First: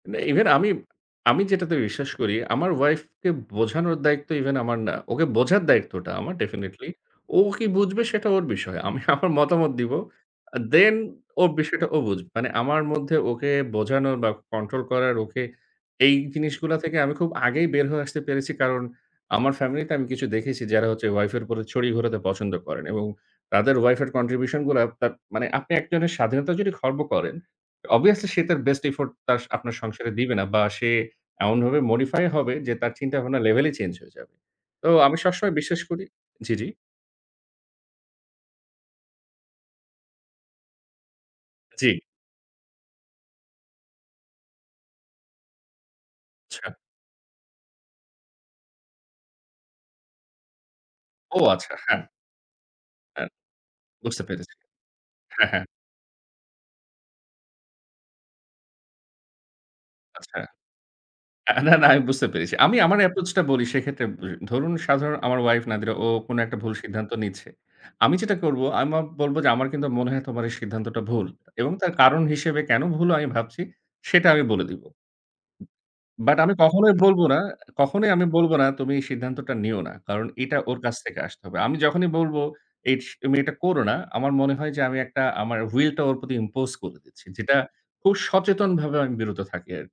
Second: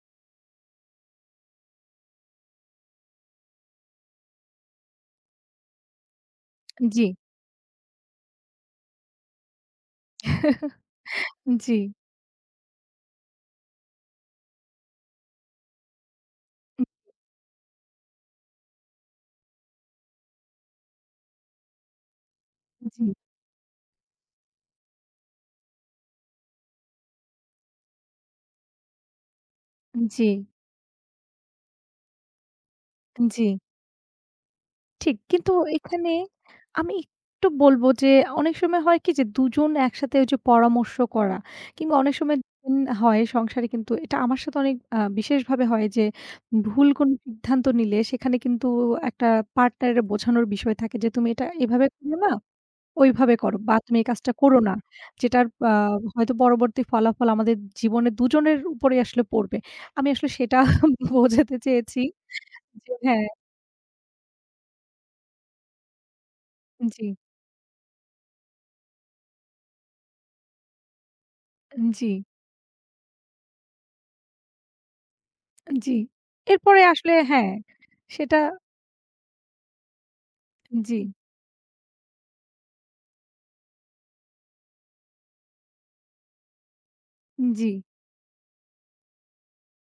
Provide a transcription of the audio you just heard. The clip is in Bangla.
ম্যা ইভেন আমি, আমি যেটাতে বিশ্বাস করি, আমার ওয়াইফ কে বোঝানোর দায়িত্ব ইভেন আমার না। ওকে বোঝার দায়িত্বটা আমার definitely জ্বি। ও কি বুঝবে সেটা ওর বিষয়। আমি আমার মতামত দিবো। আ Then ওর জ্বি। বিষয়টা ও বুঝবে। মানে আমার মধ্যে ওকে বোঝানোর বা কন্ট্রোল করার ওকে, এই জিনিসগুলা থেকে আমি খুব আগেই বের হয়ে আসতে পেরেছি। কারণ আমার ফ্যামিলি তে আমি কিছু দেখেছি যারা হচ্ছে ওয়াইফ এর উপরে ছড়ি ঘোরাতে পছন্দ করেন এবং জি। তাদের ওয়াইফ এর Contribution গুলা তাপ মানে আপনি একজনের স্বাধীনতার যদি খর্ব করেন Obviously সে তার Best effort তার, আপনার সংসারে দিবে জ্বি। না বা সে এমনভাবে modify হবে যে তার চিন্তাভাবনার জ্বি। লেভেলই চেঞ্জ হয়ে যাবে। তো ঠিক। আমি কিন্তু সবসময় বিশ্বাস করি এখানে জি, জি। আমি একটু বলবো, যে অনেক সময় হয় কি যে ২ জন একসাথে ঐ যে পরামর্শ করা কিংবা জ্বি। অনেক সময় [unintelligible] হয় সংসারে কিন্তু এটা আমার সাথে অনেক আ বিশেষভাবে হয় যে আচ্ছা। ভুল কোন সিদ্ধান্ত নিলে সেখানে কিন্তু একটা পার্টনারের বোঝানোর বিষয় থাকে যে, তুমি ও এটা আচ্ছা, এভাবে হ্যাঁ। করো না, হ্যাঁ। ঐভাবে করো। বা তুমি এই বুঝতে কাজটা পেরেছি। করো না। যেটার হ্যাঁ, হ্যাঁ। আ হয়তো পরবর্তী ফলাফল আমাদের জীবনে ২ জনের উপরেই আসলে পড়বে। আমি আসলে আচ্ছা। সেটা বোঝাতে না, না, না চেয়েছি আমি বুঝতে পেরেছি। আমি যে আমার হ্যাঁ। এপ্রোচ টা বলি সেক্ষেত্রে ব ধরুন সাধারণ আমার ওয়াইফ "নাদিরা" ও কোন একটা ভুল জ্বী। সিদ্ধান্ত নিচ্ছে। আমি যেটা করব আমি বলব যে আমার কিন্তু মনে হয় তোমার এই সিদ্ধান্তটা ভুল। এবং এন তার জ্বি। কারণ হিসেবে কেন ভুল আমি ভাবছি সেটা আমি বলে দিব। এন জ্বি। বাট আমি এরপরে কখনোই আসলে বলব না, হ্যাঁ কখনোই আমি সেটা বলব না তুমি এই সিদ্ধান্তটা নিও না। কারণ এটা ওর কাছ জ্বি। থেকে আসতে হবে। আমি যখনই বলবো এস তুমি এটা করো না, আমার মনে হয় যে আমি ১ টা আমার Will টা ওর প্রতি impose করে দিচ্ছি। যেটা জ্বি। খুব সচেতনভাবে আমি বিরত থাকি আর।